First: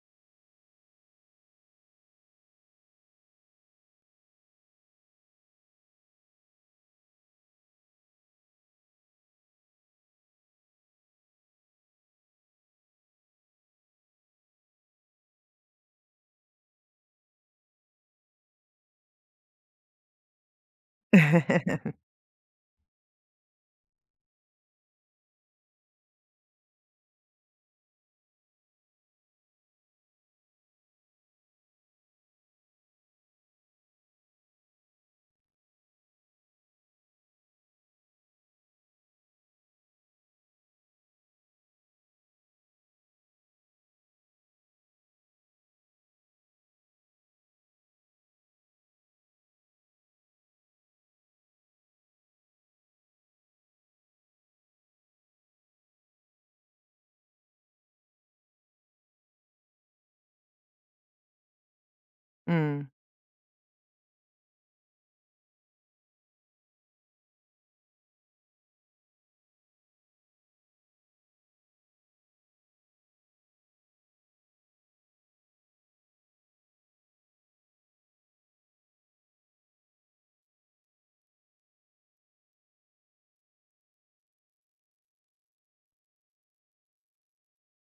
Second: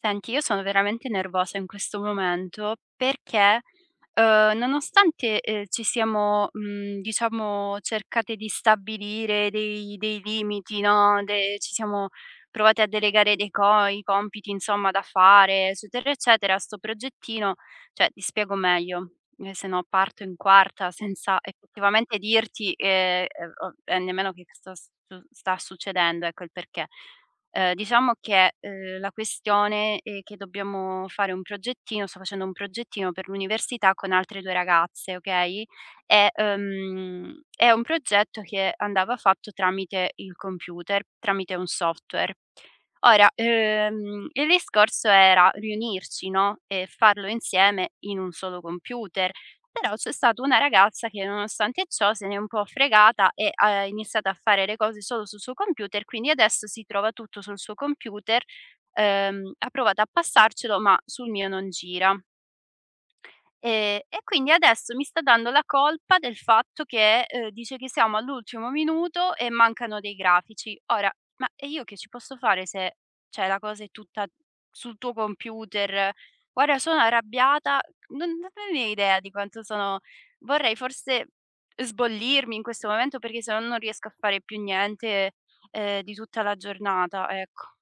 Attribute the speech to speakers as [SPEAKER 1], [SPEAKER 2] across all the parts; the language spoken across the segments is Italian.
[SPEAKER 1] Senti, io sono veramente nervosa in questo momento perché, nonostante, ci siamo, diciamo cercate di stabilire dei limiti, no, de ci siamo provate a delegare dei co i compiti insomma da fare, eccetera, eccetera, sto progettino, cioè ti spiego meglio. Se no parto in quarta senza effettivamente dirti, o e nemmeno che sta succedendo, ecco il perché. Diciamo che, la questione è che dobbiamo fare un progettino, sto facendo un progettino per l'università con altre 2 ragazze, okay, e, è un progetto che andava fatto tramite il computer, tramite un software. Ora, il discorso era riunirci, no, e farlo insieme in un solo computer. Però c'è stata una ragazza che nonostante ciò se n'è un po' fregata e ha iniziato a fare le cose solo sul suo computer, quindi adesso si trova tutto sul suo computer. Ha provato a passarcelo, ma sul mio non gira.
[SPEAKER 2] Mh.
[SPEAKER 1] E quindi adesso mi sta dando la colpa del fatto che, dice che siamo all'ultimo minuto e mancano dei grafici. Ora, ma e io che ci posso fare se, cioè, la cosa è tutta sul tuo computer? Guarda, sono arrabbiata, non avevi idea di quanto sono, vorrei forse sbollirmi in questo momento perché se no non riesco a fare più niente, di tutta la giornata, ecco.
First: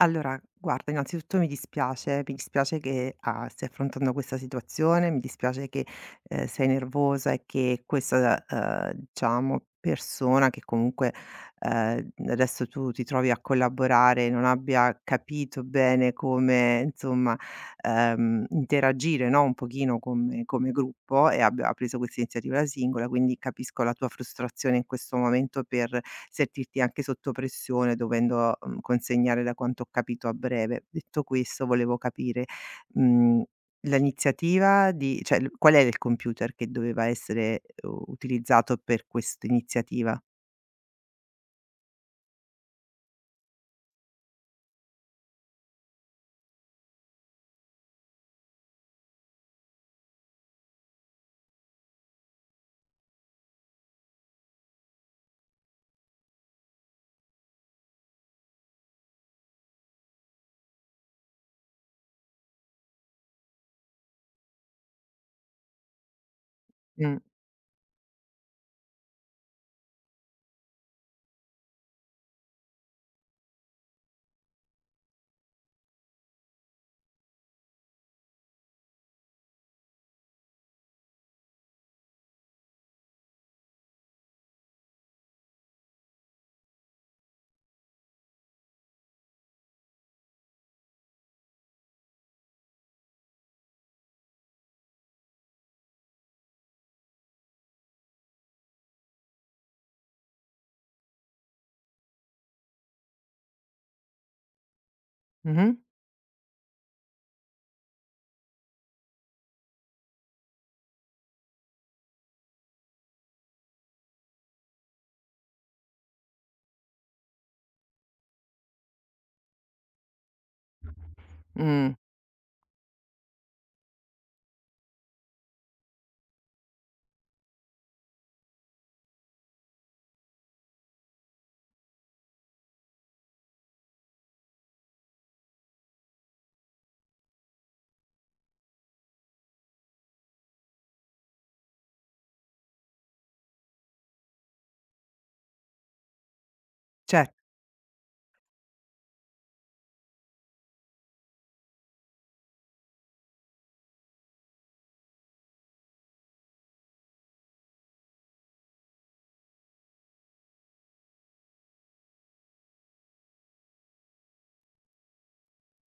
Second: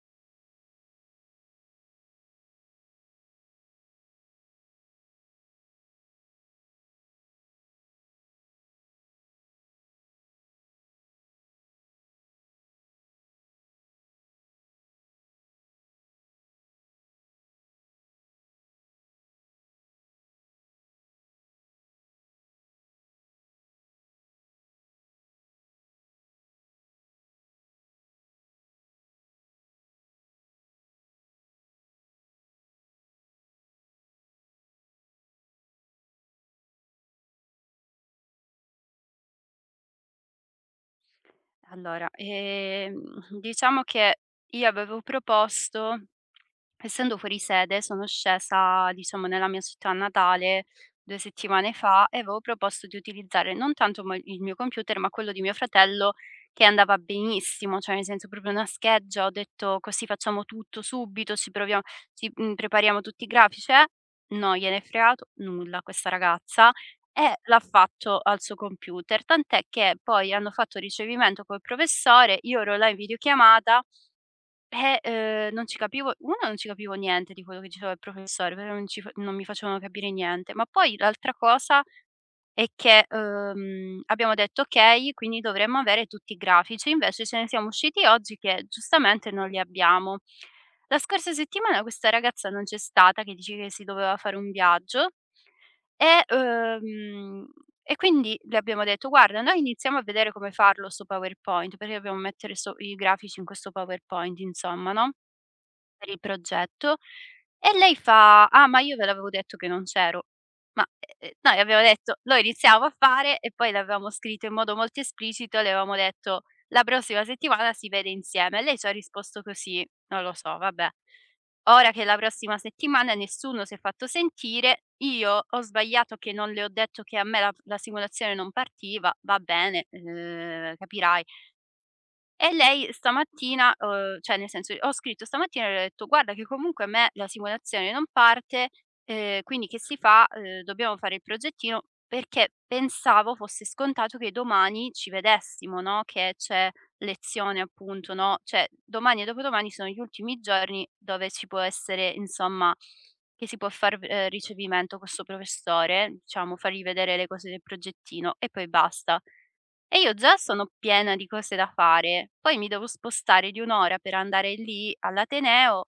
[SPEAKER 2] Allora, guarda, innanzitutto mi dispiace che, stai affrontando questa situazione, mi dispiace che, sei nervosa e che questa, diciamo, persona che comunque, adesso tu ti trovi a collaborare, non abbia capito bene come, insomma, interagire, no, un pochino come gruppo e abbia ha preso questa iniziativa da singola, quindi capisco la tua frustrazione in questo momento per sentirti anche sotto pressione dovendo, consegnare da quanto ho capito a breve. Detto questo volevo capire, mhmm, l'iniziativa di cioè l qual era il computer che doveva essere u utilizzato per quest'iniziativa?
[SPEAKER 1] Allora, diciamo che io avevo proposto, essendo fuori sede sono scesa, diciamo, nella mia città natale 2 settimane fa e avevo proposto di utilizzare non tanto mo il mio computer, ma quello di mio fratello che andava benissimo, cioè nel senso proprio una scheggia, ho detto: "Così facciamo tutto subito, ci proviamo, ci, prepariamo tutti i grafici, eh." Non gliene è fregato nulla a questa ragazza
[SPEAKER 2] Mh.
[SPEAKER 1] e l'ha fatto al suo computer, tant'è che poi hanno fatto ricevimento col professore, io ero là in videochiamata, non ci capivo 1, non ci capivo niente di quello che diceva il professore, però non ci fa non mi facevano capire niente. Ma poi l'altra cosa e che, abbiamo detto: "Okay, quindi dovremmo avere tutti i grafici", invece ce ne siamo usciti oggi che giustamente non li abbiamo. La scorsa settimana questa ragazza non c'è stata, che dice che si doveva fare un viaggio e, uhm, e quindi le abbiamo detto: "Guarda, noi iniziamo a vedere come farlo 'sto PowerPoint", perché dobbiamo mettere i grafici in questo PowerPoint insomma, no?
[SPEAKER 2] Mh-mh.
[SPEAKER 1] Per il progetto. E lei fa: "Ah, ma io ve l'avevo detto che non c'ero". Ma, noi abbiamo detto: "Lo iniziamo a fare" e poi l'avevamo scritto in modo molto esplicito, le avevamo detto: "La prossima settimana si vede insieme". E lei ci ha risposto così, non lo so, vabbè. Ora
[SPEAKER 2] Mh.
[SPEAKER 1] che la prossima settimana nessuno si è fatto sentire, io ho sbagliato che non le ho detto che a me la simulazione non partiva, va bene, capirai. E lei stamattina, cioè nel senso ho scritto stamattina e le ho detto: "Guarda che comunque a me la simulazione non parte, quindi che si fa? Dobbiamo fare il progettino", perché pensavo fosse scontato che domani ci vedessimo, no, che c'è
[SPEAKER 2] Cer
[SPEAKER 1] lezione appunto, no, cioè domani e dopodomani sono gli ultimi giorni dove ci può essere insomma che si può far v ricevimento con 'sto professore, diciamo, fargli vedere le cose del progettino e poi basta. E io già sono piena di cose da fare, poi mi devo spostare di 1 ora per andare lì all'ateneo,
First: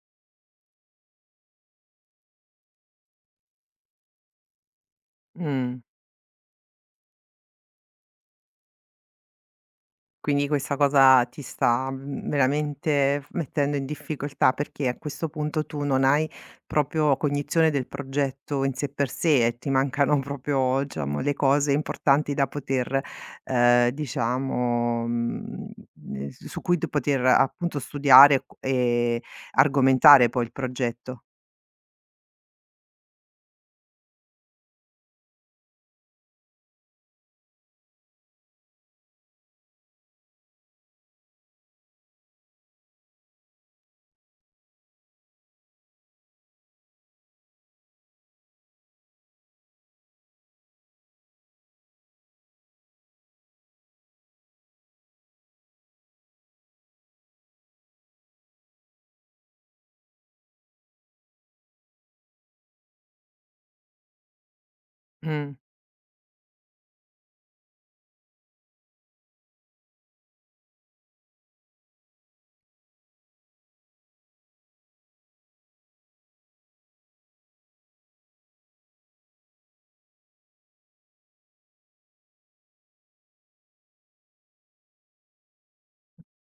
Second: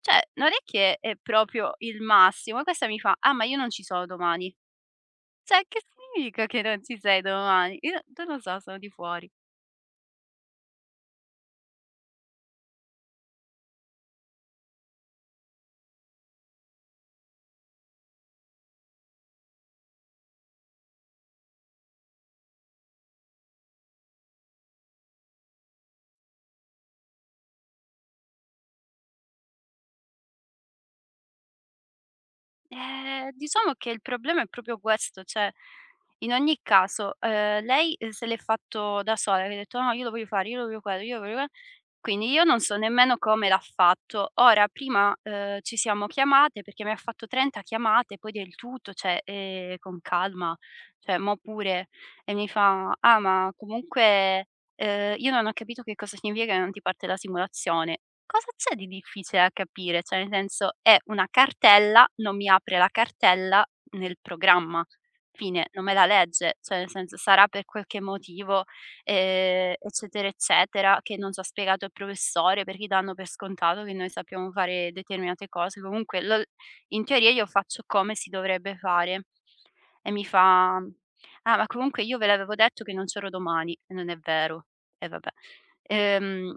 [SPEAKER 1] cioè non è che è proprio il massimo. E questa mi fa: "Ah, ma io non ci sono domani". Cioè,
[SPEAKER 2] Mh.
[SPEAKER 1] che significa che non ci sei domani? Io non lo so, sono di fuori.
[SPEAKER 2] Quindi questa cosa ti sta, veramente f mettendo in difficoltà, perché a questo punto tu non hai proprio cognizione del progetto in sé per sé e ti mancano proprio, diciamo, le cose importanti da poter, diciamo, s su cui tu poter appunto studiare, q e argomentare poi il progetto.
[SPEAKER 1] Diciamo che il problema è proprio questo, cioè in ogni caso, lei, se l'è fatto da sola, che ha detto: "No, io lo voglio fare, io lo voglio quello, io lo voglio que—" Quindi io non so nemmeno come l'ha fatto. Ora prima, ci siamo chiamate perché mi ha fatto 30 chiamate, poi del tutto, cioè, con calma, cioè mo pure. E mi fa: "Ah, ma comunque, io non ho capito che cosa significa che non ti parte la simulazione". Cosa c'è di difficile a capire? Cioè nel senso è una cartella, non mi apre la cartella nel programma.
[SPEAKER 2] Mh.
[SPEAKER 1] Fine, non me la legge, cioè nel senso sarà per qualche motivo, eccetera, eccetera, che non so ha spiegato il professore perché danno per scontato che noi sappiamo fare determinate cose. Comunque, lo in teoria io faccio come si dovrebbe fare. E mi fa: "Ah, ma comunque io ve l'avevo detto che non c'ero domani". E non è vero. E vabbè. Ehm,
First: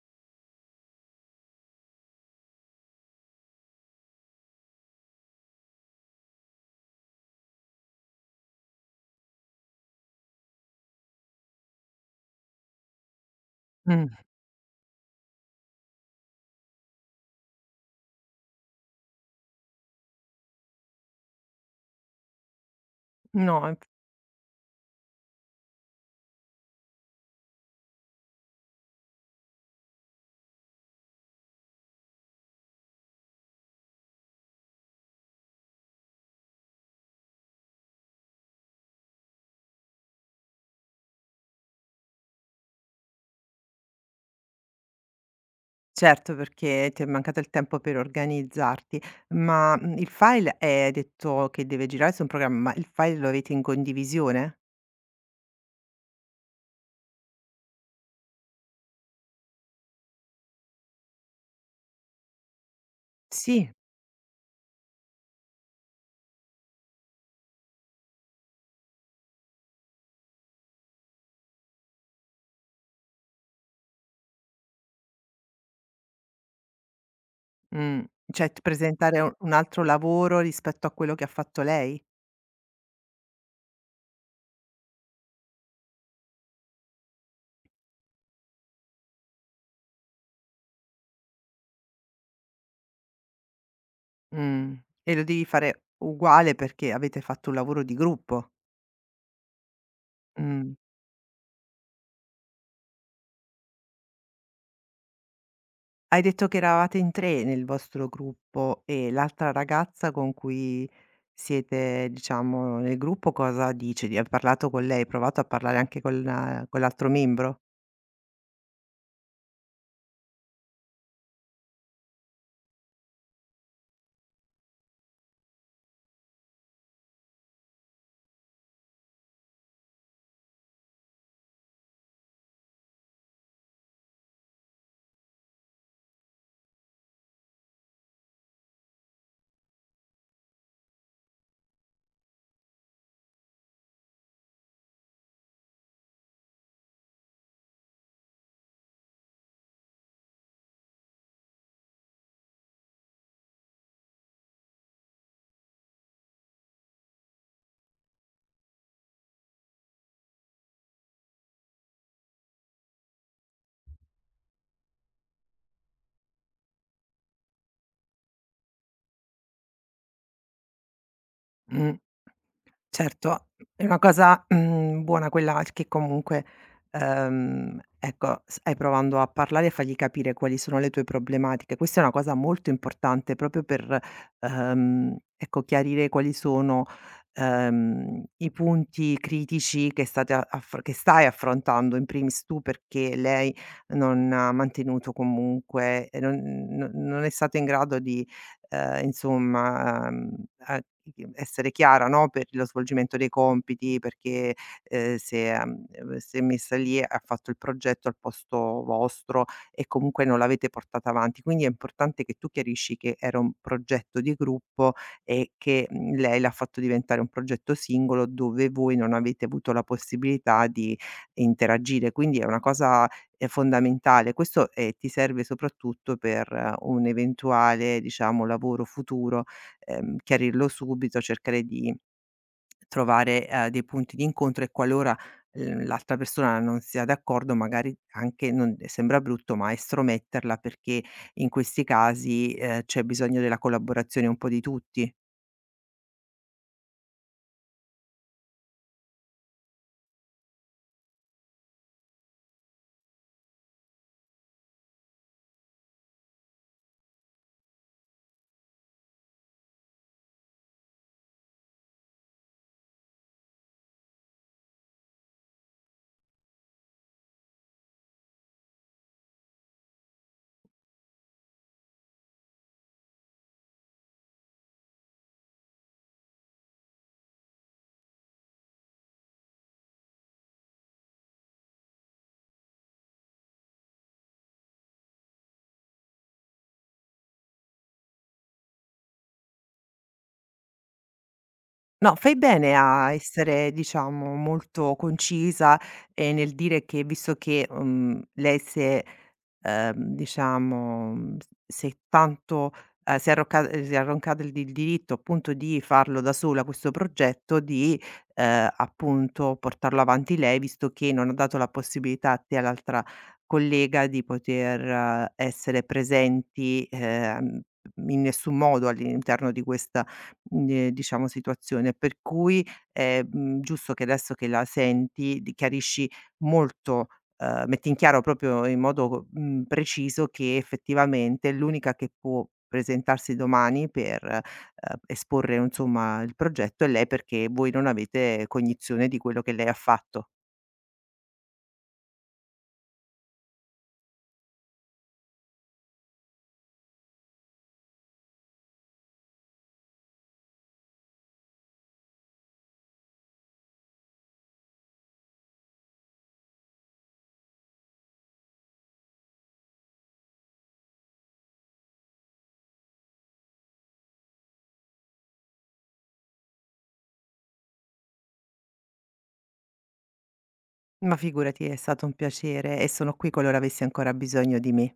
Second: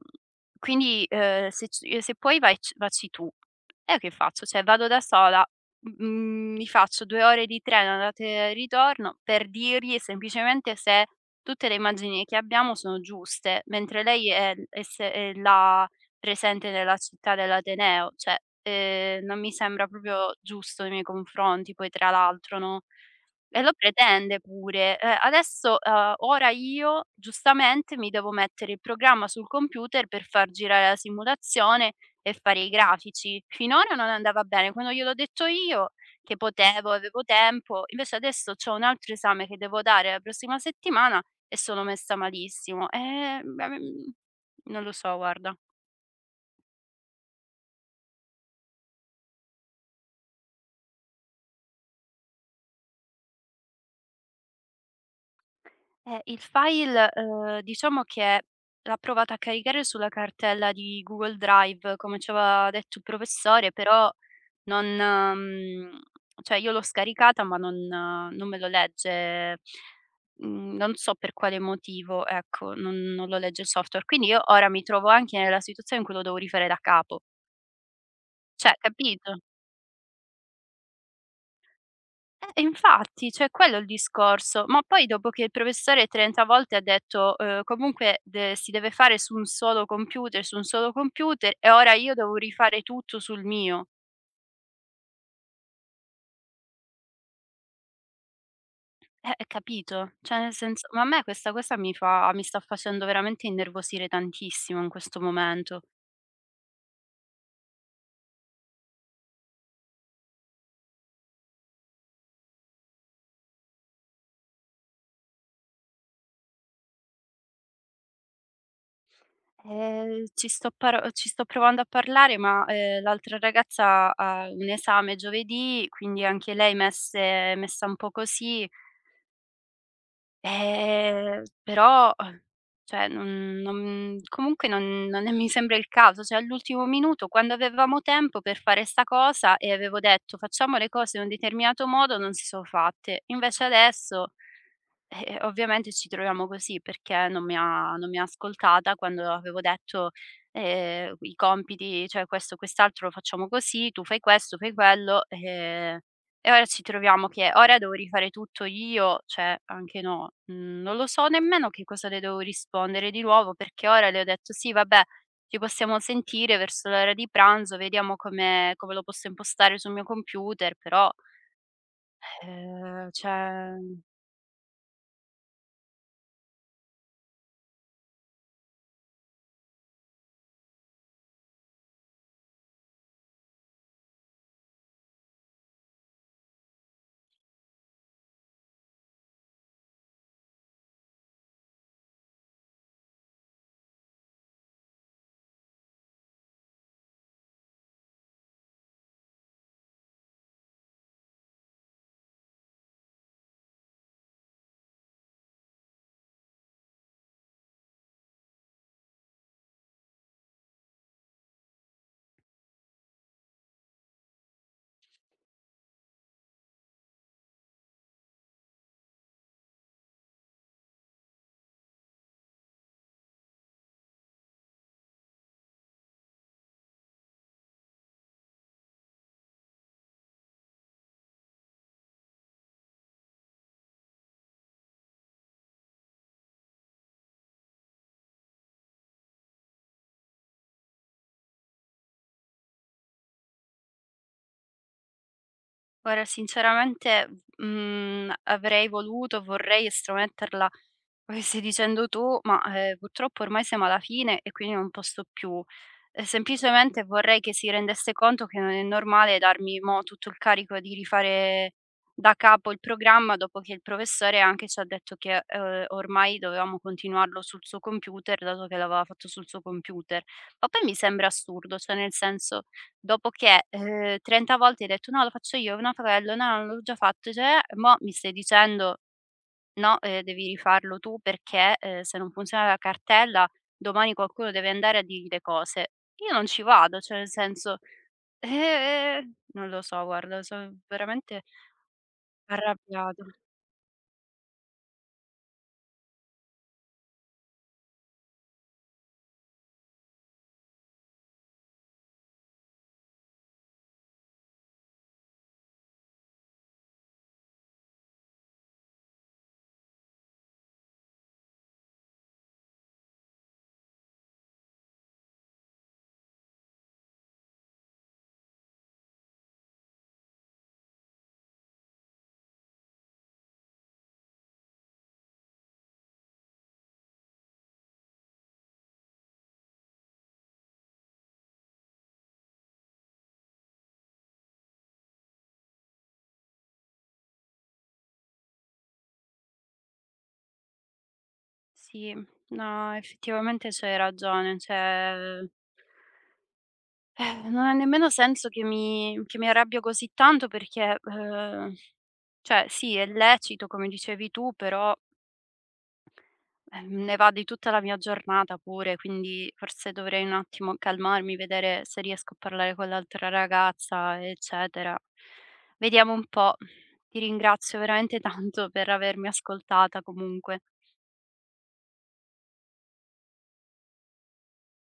[SPEAKER 1] quindi, "Se c se puoi vai c vacci tu". E io che faccio? Cioè vado da sola, m mi faccio 2 ore di treno andata e ritorno per dirgli semplicemente se tutte le immagini che abbiamo sono giuste, mentre
[SPEAKER 2] Mh.
[SPEAKER 1] lei è, se è là presente nella città dell'ateneo, cioè, non mi sembra proprio giusto nei miei confronti poi tra l'altro, no, e
[SPEAKER 2] no
[SPEAKER 1] lo
[SPEAKER 2] inf
[SPEAKER 1] pretende pure. Adesso, ora io giustamente mi devo mettere il programma sul computer per far girare la simulazione e fare i grafici. Finora non andava bene, quando gliel'ho detto io che potevo, avevo tempo, invece adesso c'ho un altro esame che devo dare la prossima settimana e sono messa malissimo. Beh, non lo so guarda.
[SPEAKER 2] Certo, perché ti è mancato il tempo per organizzarti. Ma, il file, hai detto che deve girare su un programma, ma il file lo avete in condivisione?
[SPEAKER 1] Il file, diciamo che l'ha provato a caricare sulla cartella di Google Drive, come ci aveva detto il
[SPEAKER 2] Sì.
[SPEAKER 1] professore, però non cioè io l'ho scaricata ma non, non me lo legge, non so per quale motivo, ecco, non lo legge il software. Quindi io ora mi trovo anche nella situazione in cui lo devo rifare da capo.
[SPEAKER 2] Mh, cioè t
[SPEAKER 1] Cioè,
[SPEAKER 2] presentare u
[SPEAKER 1] capito?
[SPEAKER 2] un altro lavoro rispetto a quello che ha fatto lei?
[SPEAKER 1] Infatti, cioè quello è il discorso. Ma poi dopo che il professore 30 volte ha detto, comunque de si deve fare su un solo computer, su un solo computer e ora io devo rifare tutto sul mio.
[SPEAKER 2] Mh, e lo devi fare uguale perché avete fatto un lavoro di gruppo.
[SPEAKER 1] Capito? Cioè nel
[SPEAKER 2] Mh.
[SPEAKER 1] senso, ma a me questa cosa mi sta facendo veramente innervosire tantissimo in questo momento.
[SPEAKER 2] Hai detto che eravate in 3 nel vostro gruppo e l'altra ragazza con cui siete, diciamo, nel gruppo cosa dice? Di Hai parlato con lei? Hai provato a parlare anche con la con l'altro membro?
[SPEAKER 1] Ci sto provando a parlare, ma, l'altra ragazza ha un esame giovedì, quindi anche lei messe messa un po' così. Però, cioè non comunque non è, mi sembra il caso, cioè all'ultimo minuto quando avevamo tempo per fare 'sta cosa e avevo detto: "Facciamo le cose in un determinato modo", non si so' fatte. Invece adesso, ovviamente ci troviamo così perché non mi ha ascoltata quando avevo detto, i compiti, cioè questo, quest'altro lo facciamo così, tu fai questo, fai quello, e ora ci troviamo che ora devo rifare tutto io, cioè anche no. Mhmm, Non lo so nemmeno che cosa le devo rispondere di nuovo perché ora le ho detto: "Sì vabbè, ci possiamo sentire verso l'ora di pranzo, vediamo come lo posso impostare sul mio computer", però,
[SPEAKER 2] Certo,
[SPEAKER 1] cioè...
[SPEAKER 2] è una cosa, buona quella che comunque, ecco, stai provando a parlare e fargli capire quali sono le tue problematiche. Questa è una cosa molto importante proprio per, ecco, chiarire quali sono, i punti critici che state a affr che stai affrontando in primis tu, perché lei non ha mantenuto comunque e non non è stata in grado di insomma, a essere chiara, no, per lo svolgimento dei compiti, perché, se, si è messa lì e ha fatto il progetto al posto vostro e comunque non l'avete portata avanti. Quindi è importante che tu chiarisci che era un progetto di gruppo e che, lei l'ha fatto diventare un progetto singolo dove voi non avete avuto la possibilità di interagire. Quindi è una cosa è fondamentale. Questo, ti serve soprattutto per un eventuale, diciamo, lavoro futuro, chiarirlo subito, cercare di trovare, dei punti di incontro e qualora, l'altra persona non sia d'accordo, magari anche non sembra brutto, ma estrometterla perché in questi casi, c'è bisogno della collaborazione un po' di tutti.
[SPEAKER 1] Guarda, sinceramente, avrei voluto, vorrei estrometterla come stai dicendo tu, ma, purtroppo ormai siamo alla fine e quindi non posso più. Semplicemente vorrei che si rendesse conto che non è normale darmi mo' tutto il carico di rifare da capo il programma, dopo che il professore anche ci ha detto che, ormai dovevamo continuarlo sul suo computer, dato che l'aveva fatto sul suo computer. Ma poi mi sembra assurdo, cioè nel senso, dopo che, 30 volte hai detto: "No, lo faccio io, no fratello, no, l'ho già fatto", cioè, mo' mi stai dicendo: "No, devi rifarlo tu perché, se non funziona la cartella domani qualcuno deve andare a dirgli le cose". Io non ci vado, cioè nel senso, non lo so guarda, son veramente
[SPEAKER 2] No, fai bene a
[SPEAKER 1] arrabbiata.
[SPEAKER 2] essere diciamo molto concisa, nel dire che visto che, lei si è, diciamo, s si è tanto si è arroccata il diritto appunto di farlo da sola questo progetto, di, appunto portarlo avanti lei, visto che non ha dato la possibilità a te e all'altra collega di poter essere presenti, in nessun modo all'interno di questa diciamo situazione, per cui è, giusto che adesso che la senti di chiarisci molto metti in chiaro proprio in modo, preciso che effettivamente l'unica che può presentarsi domani per, esporre insomma il progetto è lei, perché voi non avete cognizione di quello che lei ha fatto.
[SPEAKER 1] Sì, no, effettivamente c'hai ragione, cioè, non ha nemmeno senso che mi arrabbio così tanto perché, cioè sì è lecito come dicevi tu, però, eh, ne va di tutta la mia giornata pure, quindi forse dovrei un attimo calmarmi, vedere se riesco a parlare con l'altra ragazza, eccetera. Vediamo un po'. Ti ringrazio veramente tanto per avermi ascoltata comunque.
[SPEAKER 2] Ma figurati, è stato un piacere e sono qui qualora avessi ancora bisogno di me.